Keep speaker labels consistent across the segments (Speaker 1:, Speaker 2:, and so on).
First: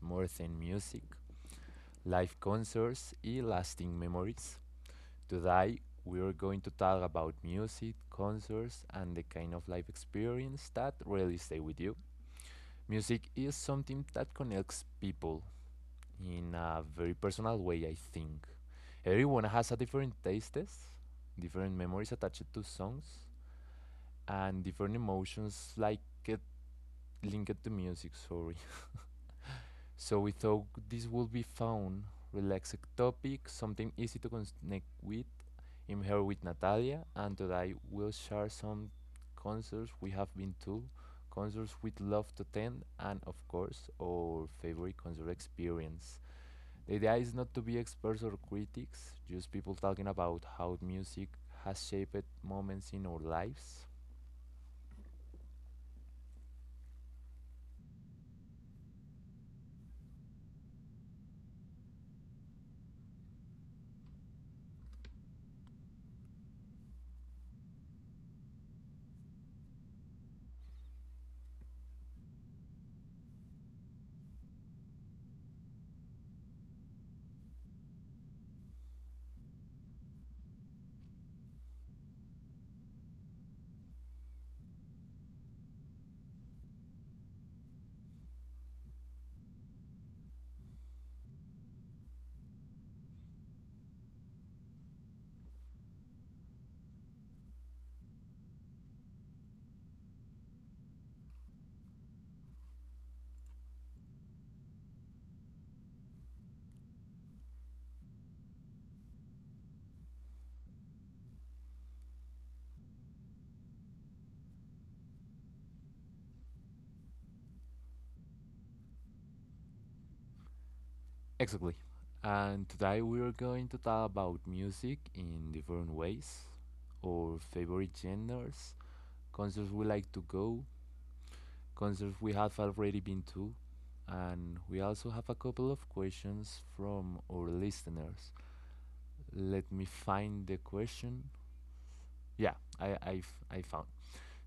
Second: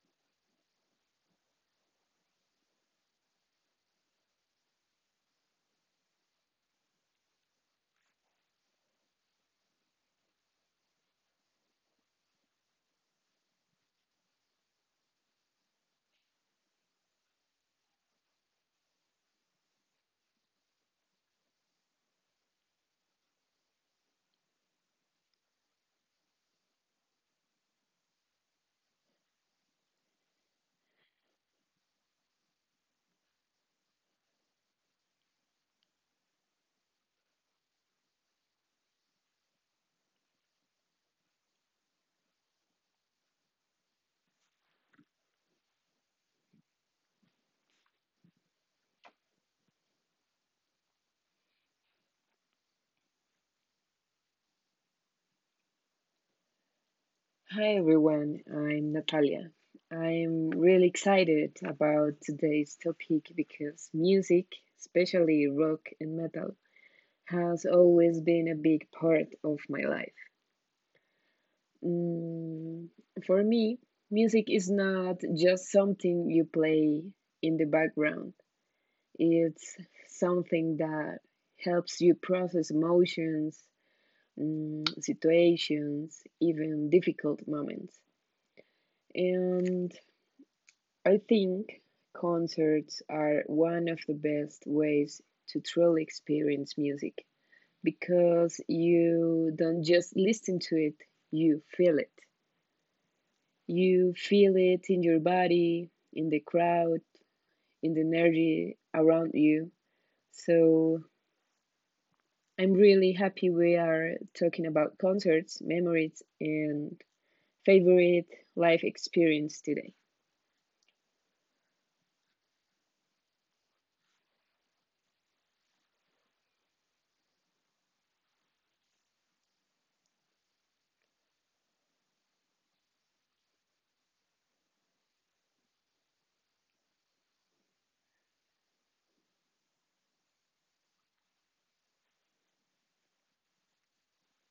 Speaker 1: More Than Music, Live Concerts and Lasting Memories. Today, we are going to talk about music, concerts, and the kind of life experience that really stay with you. Music is something that connects people in a very personal way, I think. Everyone has a different tastes, different memories attached to songs, and different emotions like it linked to music, sorry. So we thought this would be fun, relaxed topic, something easy to connect with. I'm here with Natalia, and today we'll share some concerts we have been to, concerts we'd love to attend, and of course, our favorite concert experience. The idea is not to be experts or critics, just people talking about how music has shaped moments in our lives.
Speaker 2: Hi everyone, I'm Natalia. I'm really excited about today's topic because music, especially rock and metal, has always been a big part of my life. Mm, for me, music is not just something you play in the background, it's something that helps you process emotions, situations, even difficult moments. And I think concerts are one of the best ways to truly experience music because you don't just listen to it, you feel it. You feel it in your body, in the crowd, in the energy around you. So I'm really happy we are talking about concerts, memories, and favorite life experience today.
Speaker 1: Exactly. And today we are going to talk about music in different ways, our favorite genres, concerts we like to go, concerts we have already been to, and we also have a couple of questions from our listeners. Let me find the question. Yeah, I found.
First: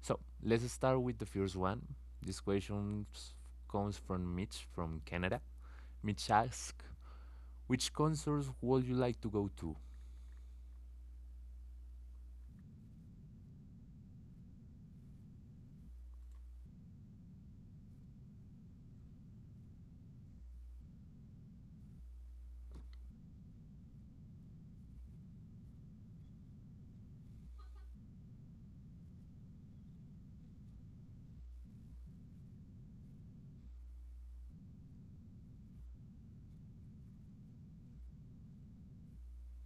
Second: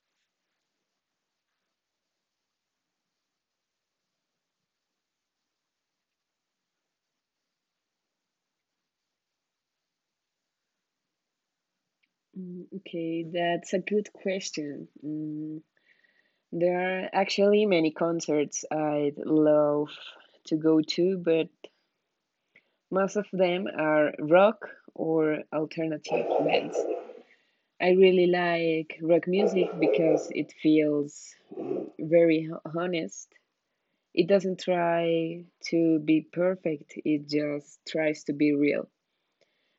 Speaker 1: So let's start with the first one. This question s- Comes from Mitch from Canada. Mitch asks, which concerts would you like to go to?
Speaker 2: Okay, that's a good question. There are actually many concerts I'd love to go to, but most of them are rock or alternative bands. I really like rock music because it feels very honest. It doesn't try to be perfect, it just tries to be real.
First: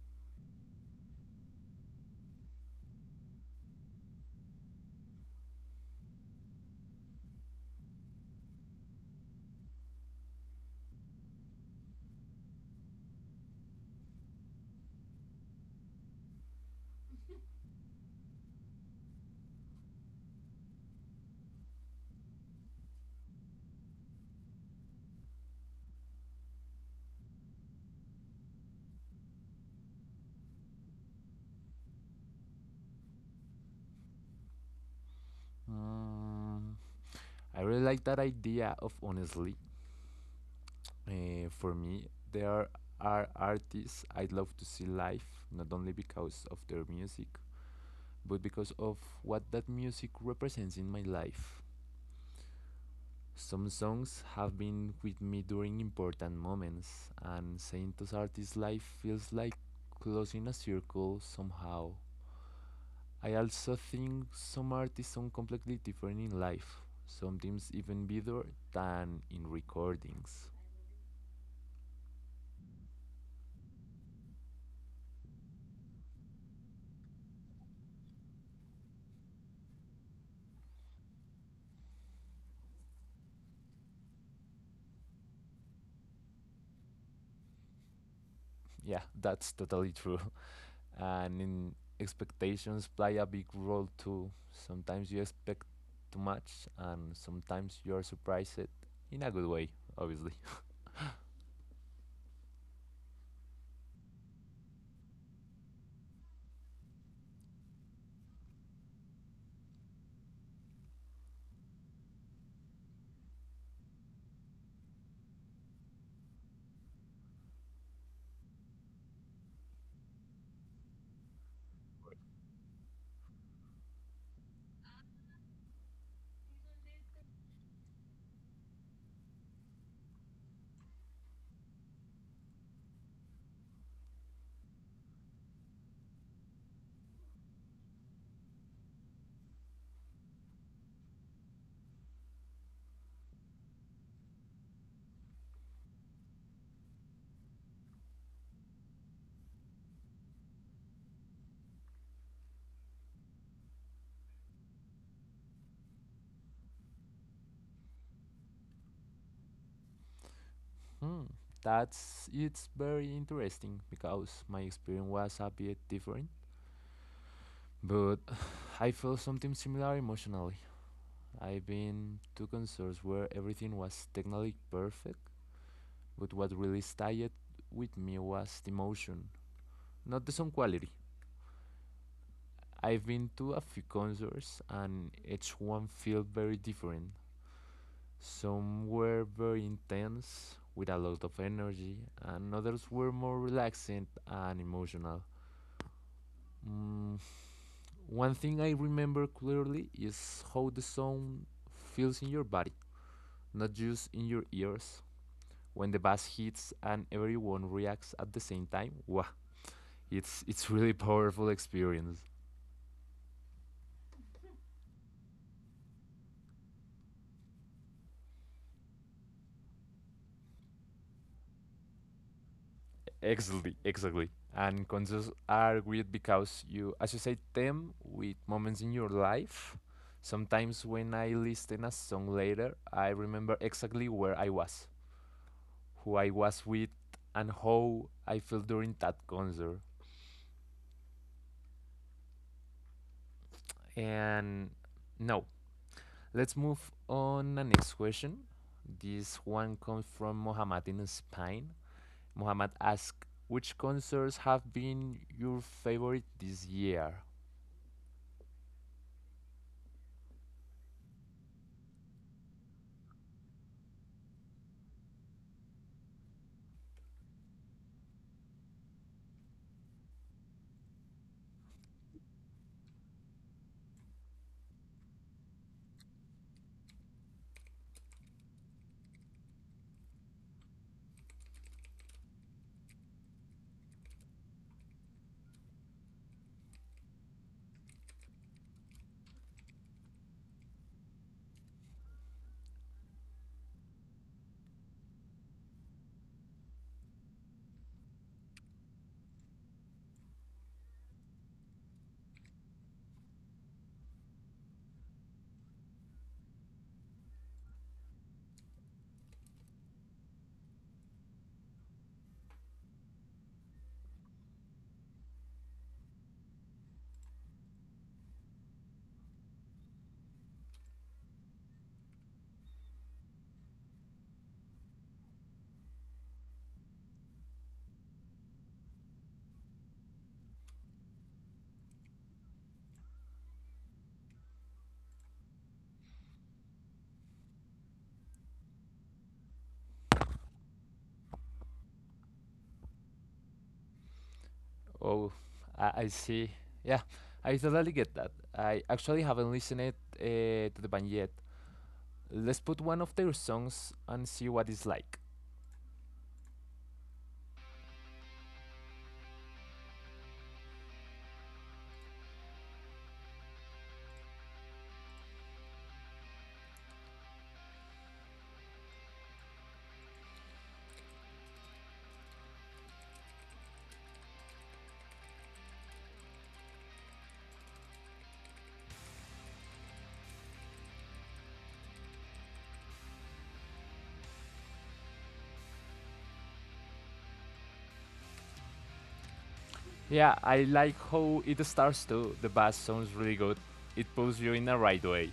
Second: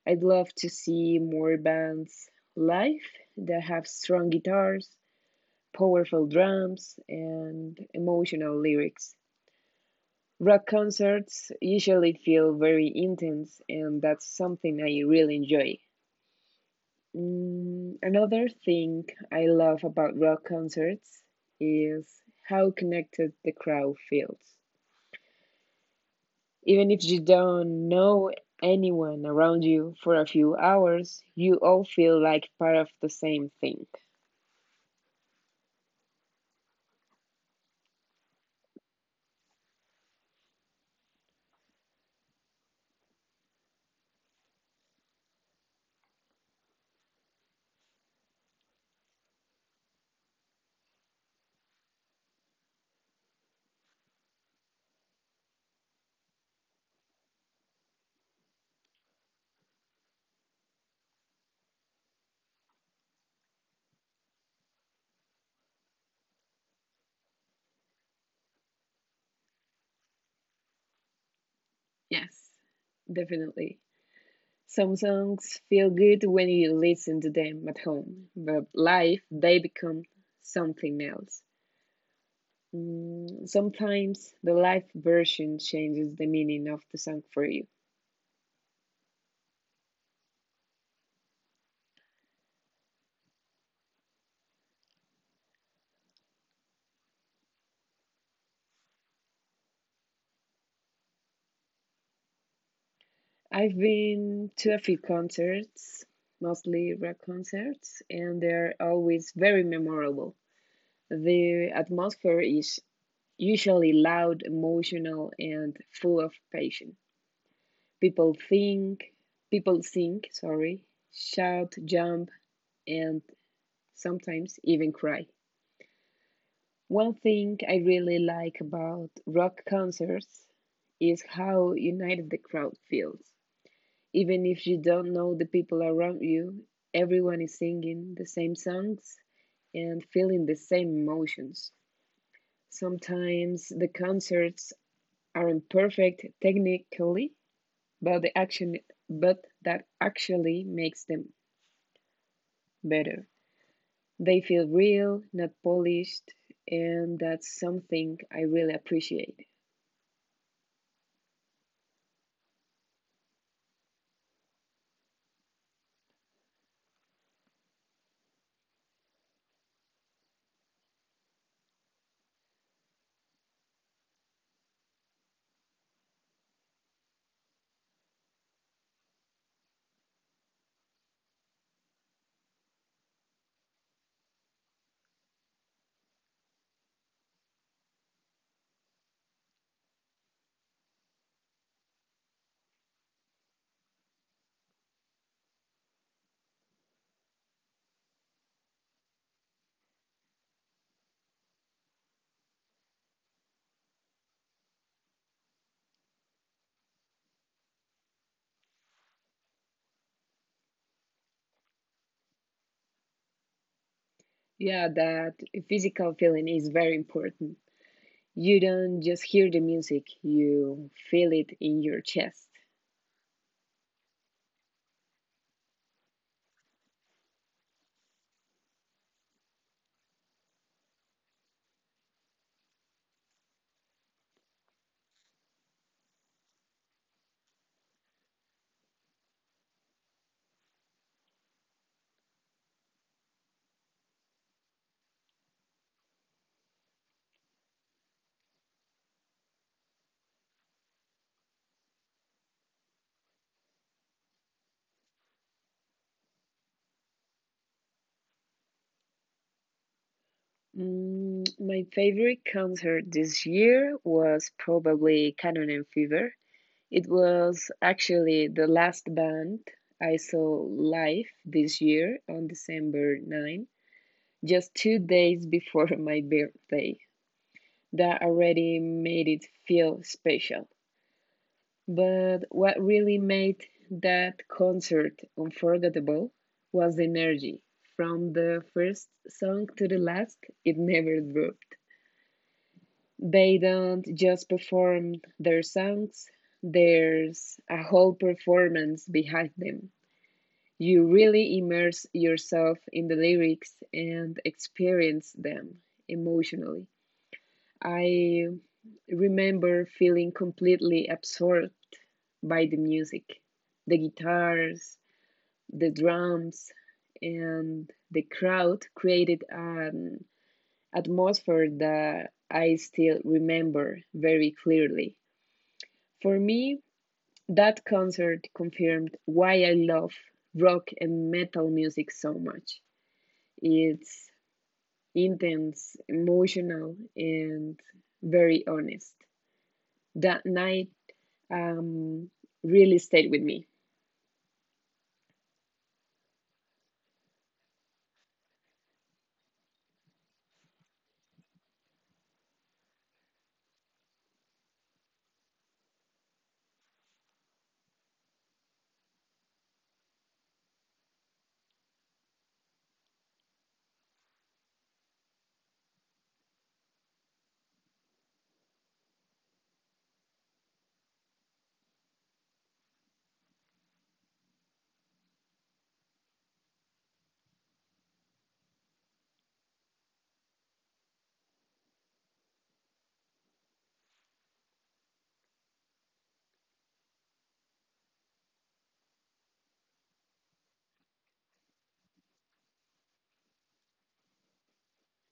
Speaker 2: I'd love to see more bands live that have strong guitars, powerful drums, and emotional lyrics. Rock concerts usually feel very intense, and that's something I really enjoy. Another thing I love about rock concerts is how connected the crowd feels. Even if you don't know anyone around you for a few hours, you all feel like part of the same thing.
Speaker 1: Uh, I really like that idea of honestly. For me, there are artists I'd love to see live, not only because of their music, but because of what that music represents in my life. Some songs have been with me during important moments, and seeing those artists live feels like closing a circle somehow. I also think some artists sound completely different in life, sometimes even better than in recordings.
Speaker 2: Yes, definitely. Some songs feel good when you listen to them at home, but live they become something else. Sometimes the live version changes the meaning of the song for you.
Speaker 1: Yeah, that's totally true. And in expectations play a big role too. Sometimes you expect too much, and sometimes you are surprised in a good way, obviously.
Speaker 2: I've been to a few concerts, mostly rock concerts, and they're always very memorable. The atmosphere is usually loud, emotional, and full of passion. People think, people sing, sorry, shout, jump, and sometimes even cry. One thing I really like about rock concerts is how united the crowd feels. Even if you don't know the people around you, everyone is singing the same songs and feeling the same emotions. Sometimes the concerts aren't perfect technically, but the action but that actually makes them better. They feel real, not polished, and that's something I really appreciate.
Speaker 1: Hmm, that's it's very interesting because my experience was a bit different, but I felt something similar emotionally. I've been to concerts where everything was technically perfect, but what really stayed with me was the emotion, not the sound quality. I've been to a few concerts and each one felt very different. Some were very intense, with a lot of energy, and others were more relaxing and emotional. Mm, One thing I remember clearly is how the sound feels in your body, not just in your ears. When the bass hits and everyone reacts at the same time, wow, it's really powerful experience.
Speaker 2: Yeah, that physical feeling is very important. You don't just hear the music, you feel it in your chest.
Speaker 1: Exactly, exactly. And concerts are great because you associate them with moments in your life. Sometimes when I listen a song later, I remember exactly where I was, who I was with, and how I felt during that concert. And now, let's move on the next question. This one comes from Mohammed in Spain. Muhammad asked, which concerts have been your favorite this year?
Speaker 2: My favorite concert this year was probably Cannon and Fever. It was actually the last band I saw live this year on December 9, just 2 days before my birthday. That already made it feel special. But what really made that concert unforgettable was the energy. From the first song to the last, it never dropped. They don't just perform their songs, there's a whole performance behind them. You really immerse yourself in the lyrics and experience them emotionally. I remember feeling completely absorbed by the music, the guitars, the drums, and the crowd created an atmosphere that I still remember very clearly. For me, that concert confirmed why I love rock and metal music so much. It's intense, emotional, and very honest. That night, um, really stayed with me.
Speaker 1: Oh, I see. Yeah, I totally get that. I actually haven't listened it, to the band yet. Let's put one of their songs and see what it's like. Yeah, I like how it starts too. The bass sounds really good. It pulls you in the right way.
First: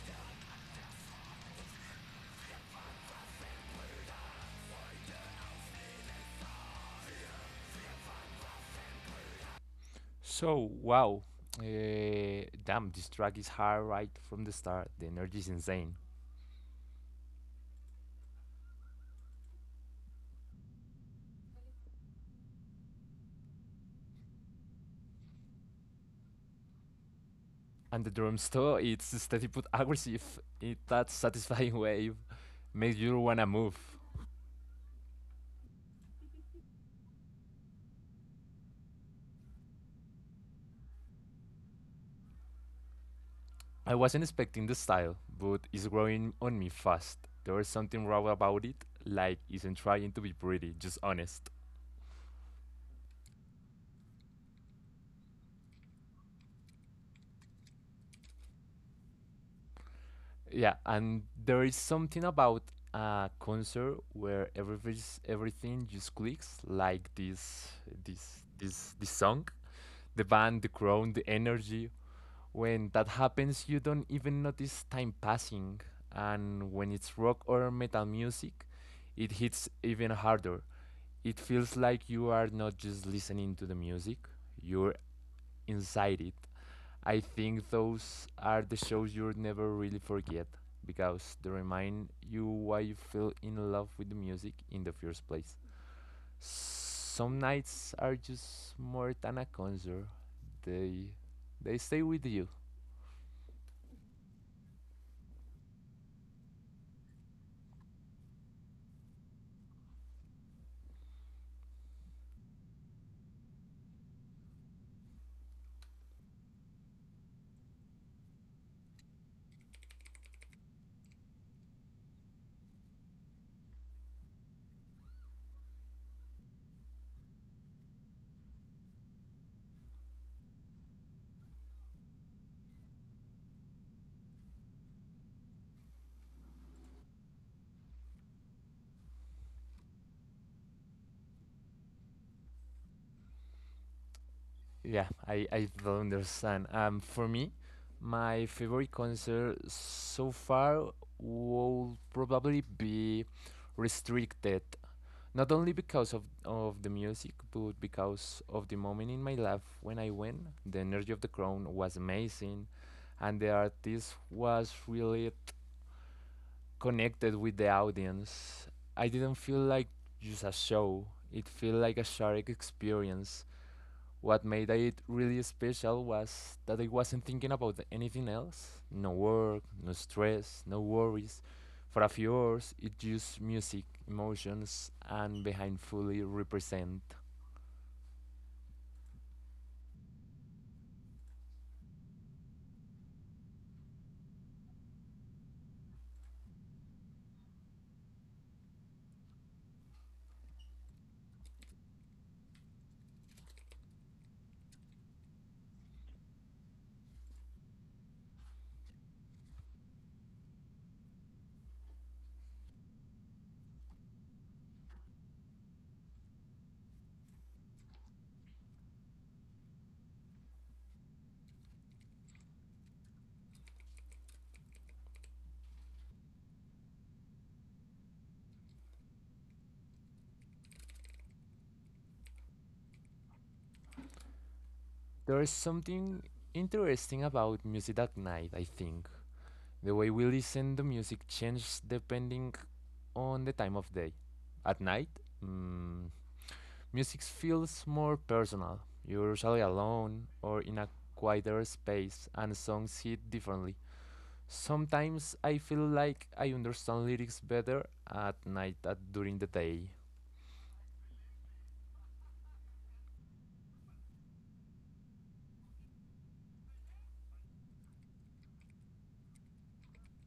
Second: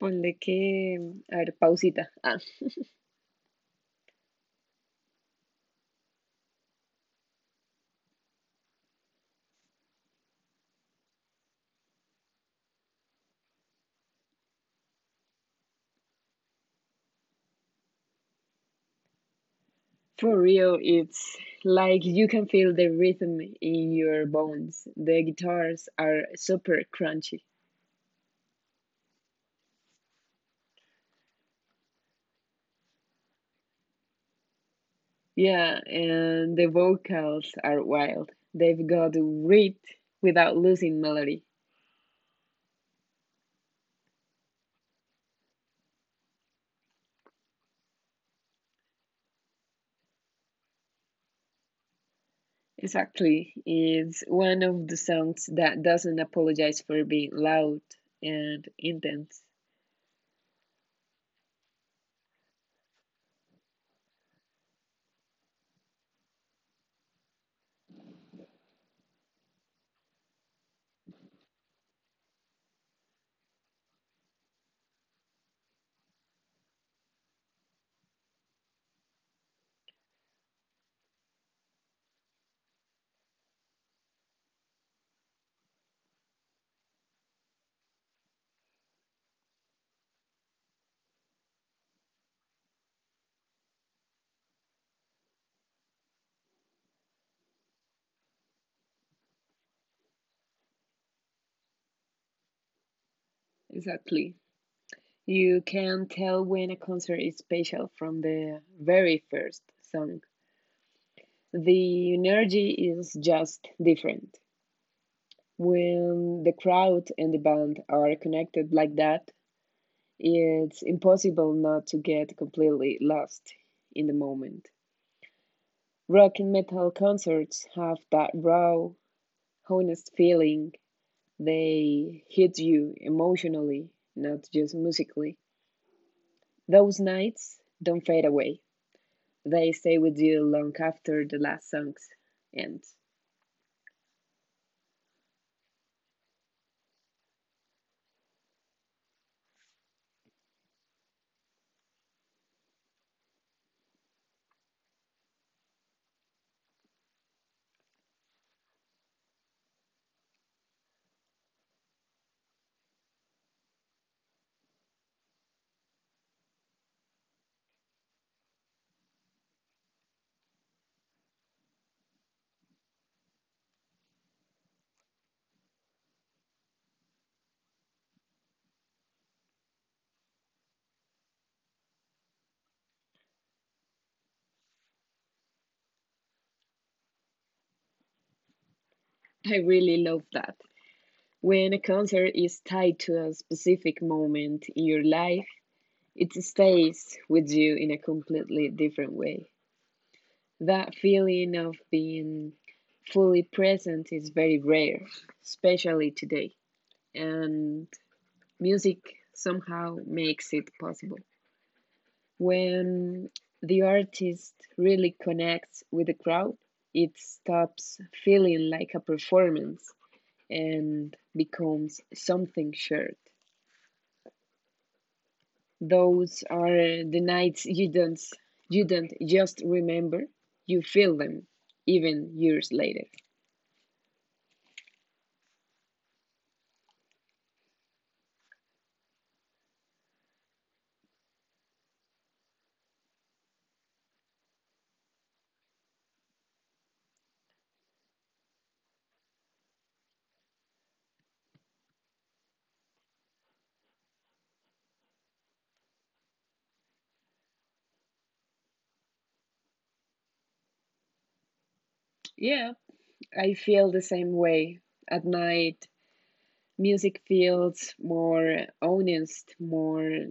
Speaker 2: Ponle que, a ver, pausita. Ah,
Speaker 1: So, wow. Damn, this track is hard right from the start. The energy is insane.
Speaker 2: for real, it's like you can feel the rhythm in your bones. The guitars are super crunchy.
Speaker 1: And the drums too, it's steady but aggressive in that satisfying way, makes you wanna move.
Speaker 2: Yeah, and the vocals are wild. They've got grit without losing melody.
Speaker 1: I wasn't expecting the style, but it's growing on me fast. There is something raw about it, like isn't trying to be pretty, just honest.
Speaker 2: Exactly. It's one of the songs that doesn't apologize for being loud and intense.
Speaker 1: Yeah, and there is something about a concert where everything just clicks, like this song. The band, the crowd, the energy, when that happens, you don't even notice time passing, and when it's rock or metal music, it hits even harder. It feels like you are not just listening to the music, you're inside it. I think those are the shows you'll never really forget because they remind you why you fell in love with the music in the first place. Some nights are just more than a concert. They they stay with you.
Speaker 2: Exactly. You can tell when a concert is special from the very first song. The energy is just different. When the crowd and the band are connected like that, it's impossible not to get completely lost in the moment. Rock and metal concerts have that raw, honest feeling. They hit you emotionally, not just musically. Those nights don't fade away. They stay with you long after the last songs end.
Speaker 1: Yeah, I don't understand. For me, my favorite concert so far will probably be restricted. Not only because of the music, but because of the moment in my life when I went. The energy of the crowd was amazing, and the artist was really connected with the audience. I didn't feel like just a show. It felt like a shared experience what made it really special was that I wasn't thinking about anything else no work, no stress, no worries. For a few hours, it's just music, emotions, and behind fully represent.
Speaker 2: I really love that. When a concert is tied to a specific moment in your life, it stays with you in a completely different way. That feeling of being fully present is very rare, especially today, and music somehow makes it possible. When the artist really connects with the crowd, it stops feeling like a performance and becomes something shared. Those are the nights you don't just remember, you feel them even years later.
Speaker 1: There is something interesting about music at night, I think. The way we listen to music changes depending on the time of day. At night, mm, music feels more personal, usually alone or in a quieter space, and songs hit differently. Sometimes I feel like I understand lyrics better at night than during the day.
Speaker 2: Yeah, I feel the same way. At night, music feels more honest, more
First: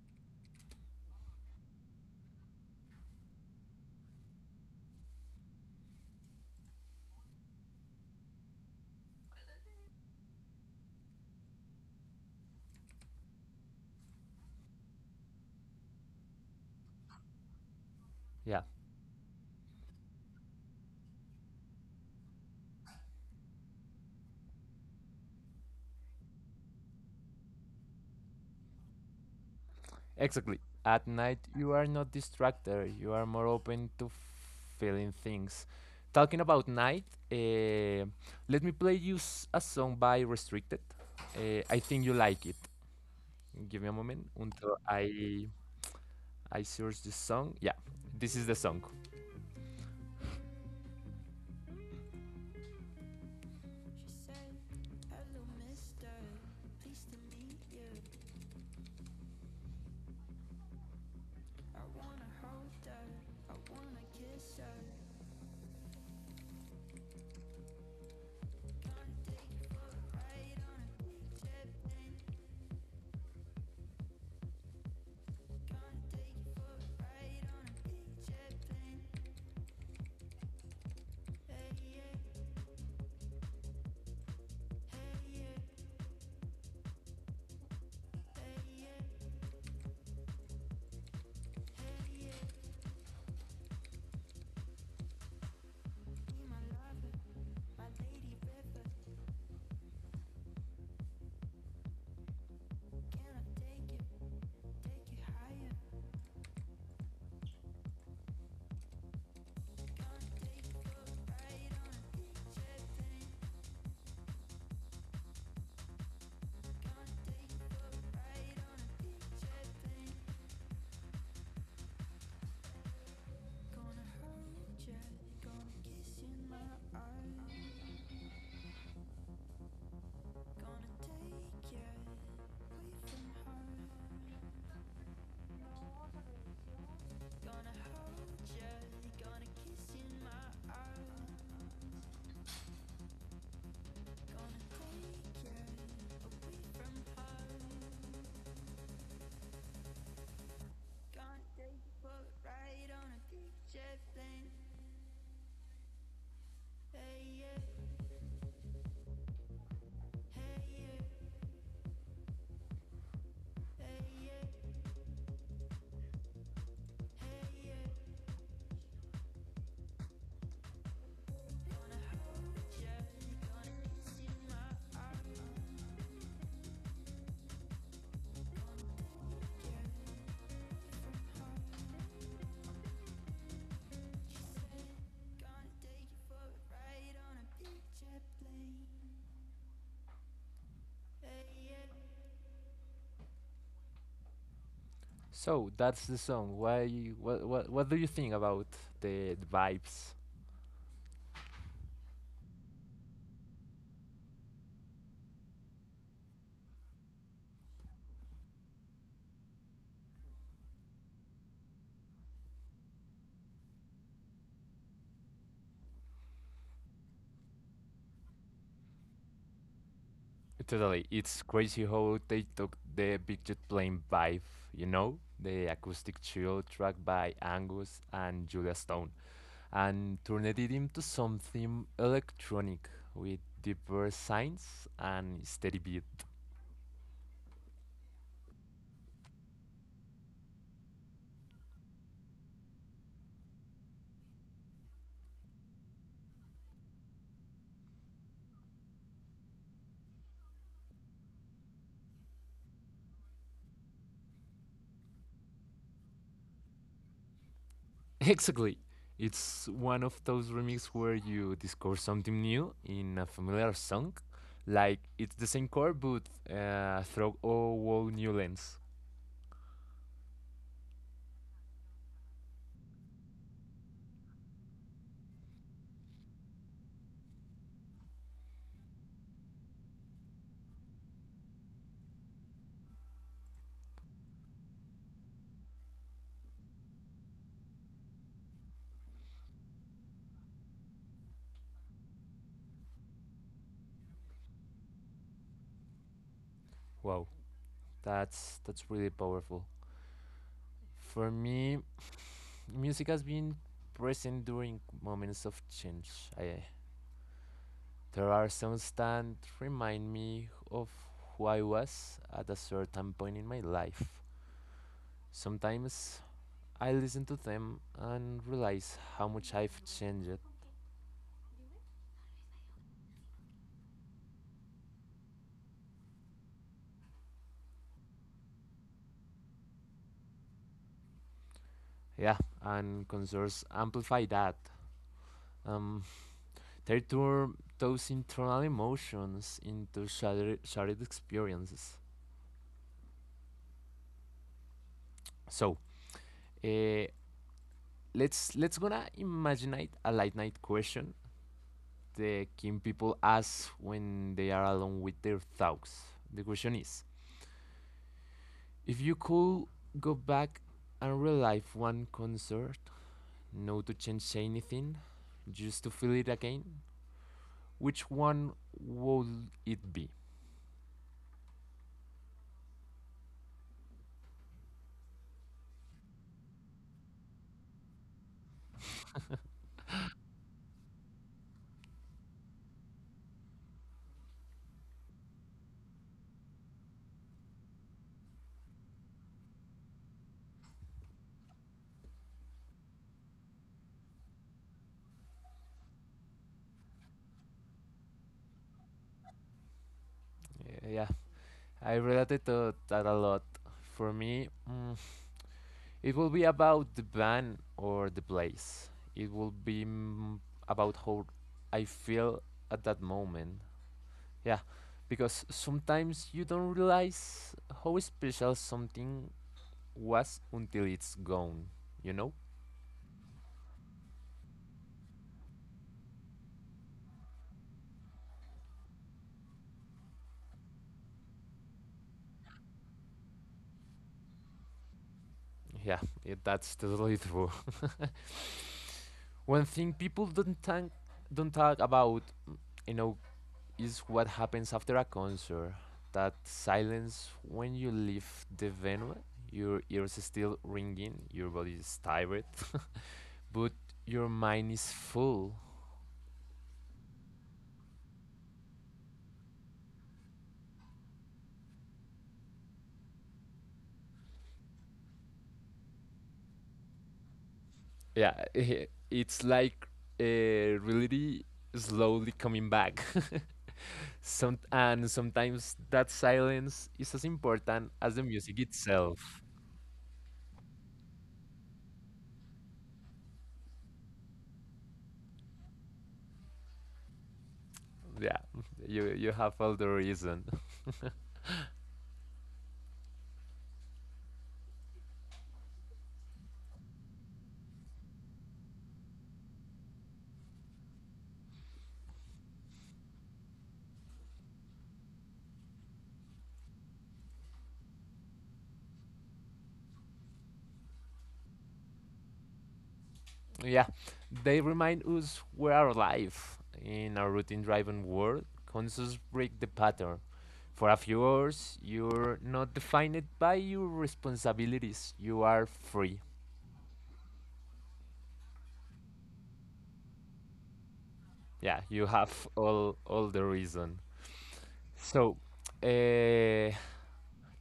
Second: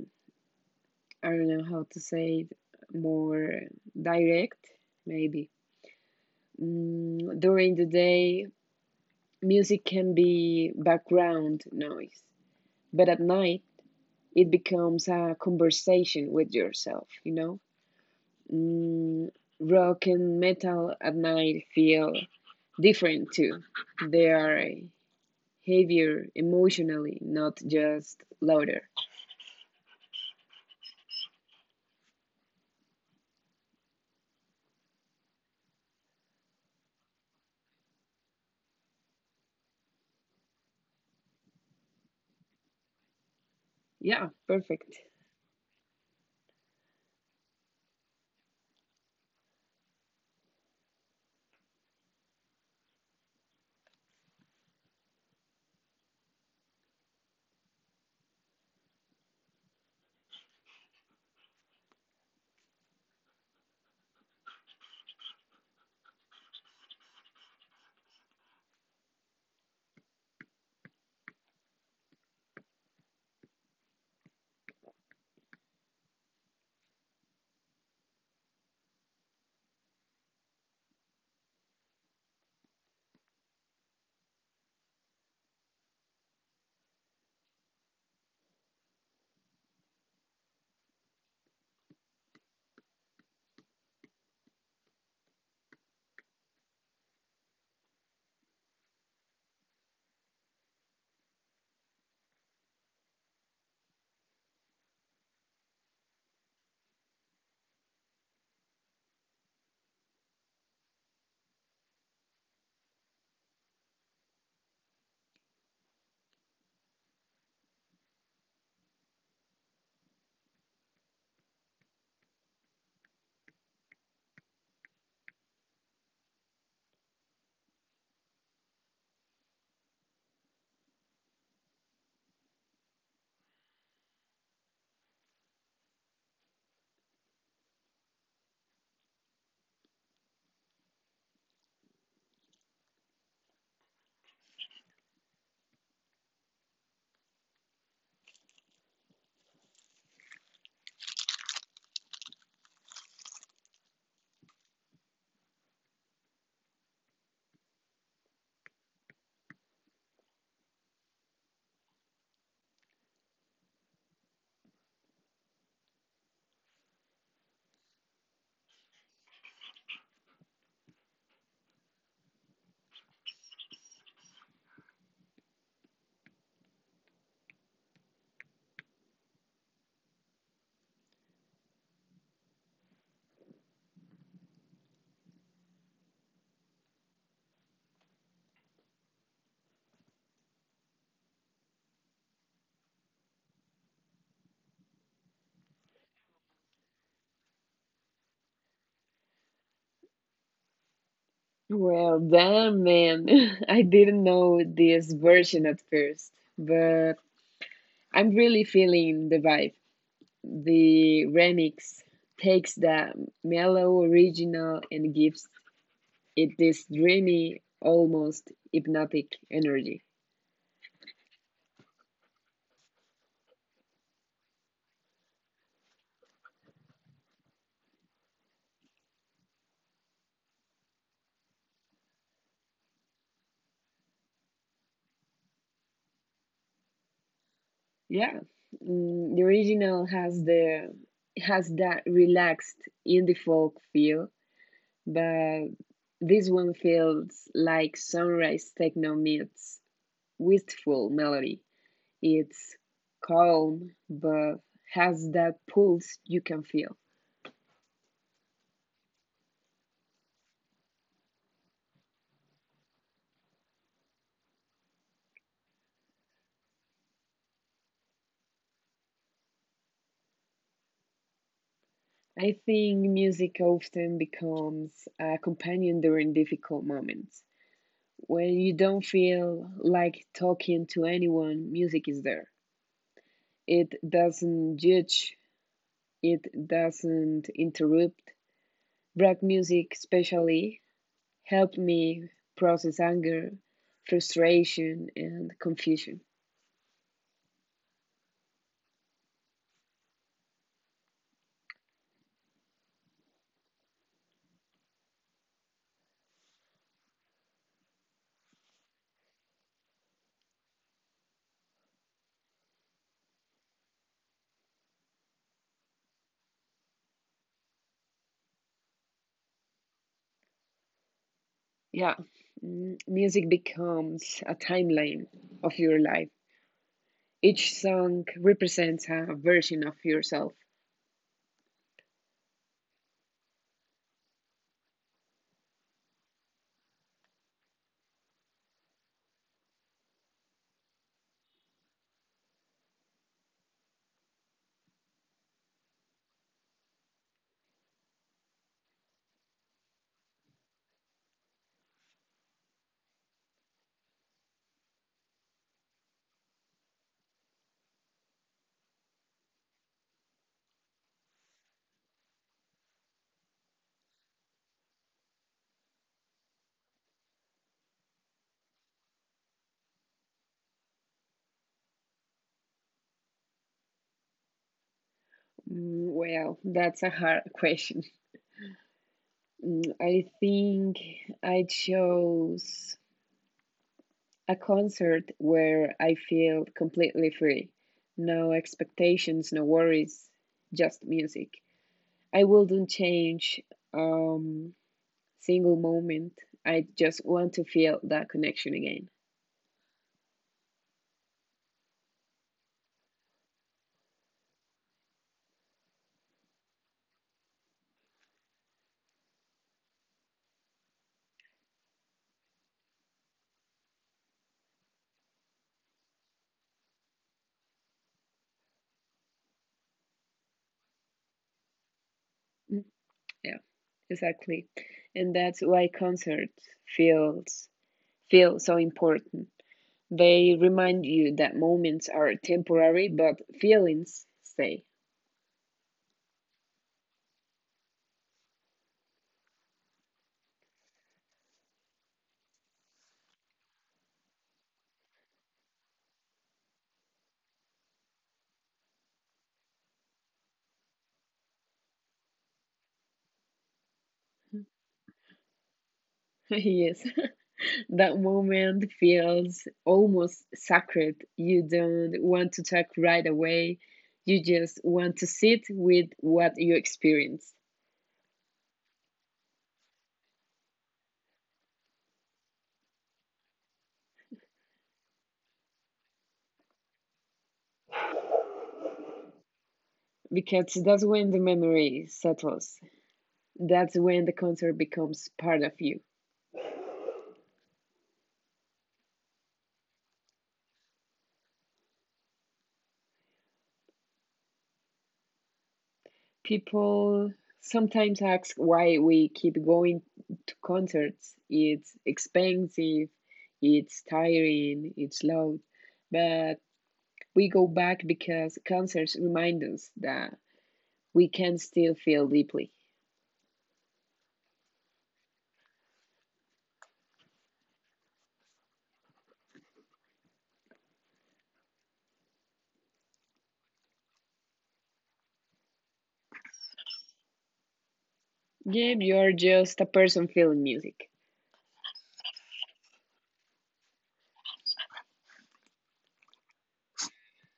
Speaker 2: I don't know how to say it more direct, maybe. During the day, music can be background noise, but at night, it becomes a conversation with yourself, you know?
Speaker 1: Yeah,
Speaker 2: Mm, Rock and metal at night feel different too. They are heavier emotionally, not just louder.
Speaker 1: exactly. At night, you are not distracted, you are more open to feeling things. Talking about night, eh, let me play you a song by Restricted. I think you like it. Give me a moment
Speaker 2: Yeah,
Speaker 1: until
Speaker 2: perfect.
Speaker 1: I searched the song. Yeah, this is the song. So that's the song. Why? What? What? What do you think about the vibes?
Speaker 2: Well damn, man. I didn't know this version at first, but I'm really feeling the vibe. The remix takes that mellow original and gives it this dreamy, almost hypnotic energy.
Speaker 1: Totally, it's crazy how they took the Big Jet Plane vibe. You know, the acoustic chill track by Angus and Julia Stone, and turned it into something electronic with deeper signs and steady beat.
Speaker 2: Yeah, the original has that relaxed indie folk feel, but this one feels like sunrise techno meets wistful melody. It's calm, but has that pulse you can feel.
Speaker 1: Exactly. It's one of those remixes where you discover something new in a familiar song. Like it's the same chord but through a whole new lens.
Speaker 2: I think music often becomes a companion during difficult moments. When you don't feel like talking to anyone, music is there. It doesn't judge, it doesn't interrupt. Black music, especially, helped me process anger, frustration, and confusion.
Speaker 1: Wow, that's really powerful. For me, music has been present during moments of change. I, there are songs that remind me of who I was at a certain point in my life. Sometimes I listen to them and realize how much I've changed.
Speaker 2: Yeah, music becomes a timeline of your life. Each song represents a version of yourself.
Speaker 1: Yeah, and concerts amplify that, um, they turn those internal emotions into shared experiences. So, uh, let's gonna imagine a late night question the king people ask when they are alone with their thoughts. The question is, if you could go back and relive one concert, no to change anything, just to feel it again, which one would it be?
Speaker 2: Well, that's a hard question. I think I chose a concert where I feel completely free. No expectations, no worries, just music. I wouldn't change um single moment. I just want to feel that connection again.
Speaker 1: Yeah, I related to that a lot. For me, it will be about the band or the place. It will be, about how I feel at that moment. Yeah, because sometimes you don't realize how special something was until it's gone, you know?
Speaker 2: Yeah, exactly, and that's why concerts feels feel so important. They remind you that moments are temporary but feelings stay.
Speaker 1: Yeah, it, that's totally true. One thing people don't talk about, you know, is what happens after a concert. That silence when you leave the venue, your ears is still ringing, your body is tired, but your mind is full.
Speaker 2: Yes. That moment feels almost sacred. You don't want to talk right away, you just want to sit with what you experience
Speaker 1: Yeah, it's like reality slowly coming back. Sometimes that silence is as important as the music itself.
Speaker 2: because that's when the memory settles. That's when the concert becomes part of you.
Speaker 1: Yeah, you have all the reason.
Speaker 2: People sometimes ask why we keep going to concerts. It's expensive, it's tiring, it's loud, but we go back because concerts remind us that we can still feel deeply.
Speaker 1: Yeah, they remind us we are alive in a routine driven world. Consoles break the pattern. For a few hours, you're not defined by your responsibilities. You are free.
Speaker 2: Yeah, you're just a person feeling music.
Speaker 1: Yeah, you have all the reason. So, uh,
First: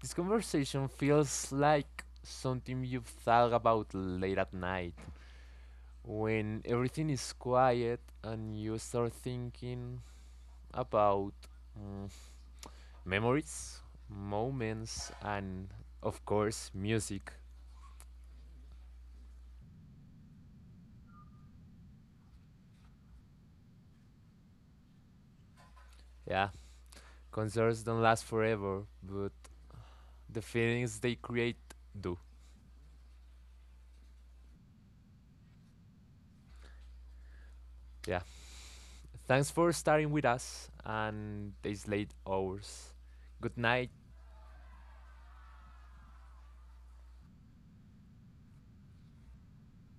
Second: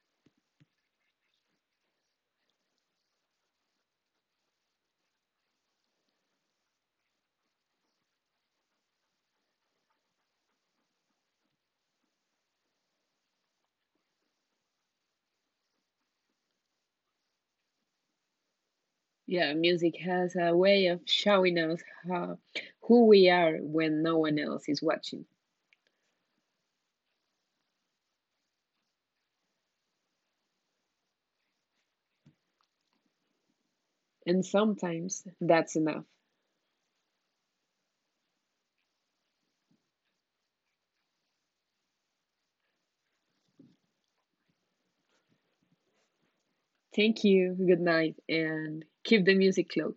Speaker 1: this conversation feels like something you've thought about late at night when everything is quiet and you start thinking about. mm, Memories, moments, and of course, music.
Speaker 2: Yeah, music has a way of showing us how, who we are when no one else is watching.
Speaker 1: Yeah, concerts don't last forever, but the feelings they create do.
Speaker 2: And sometimes that's enough.
Speaker 1: Yeah, thanks for starting with us and these late hours. Good night.
Speaker 2: Thank you. Good night and keep the music close.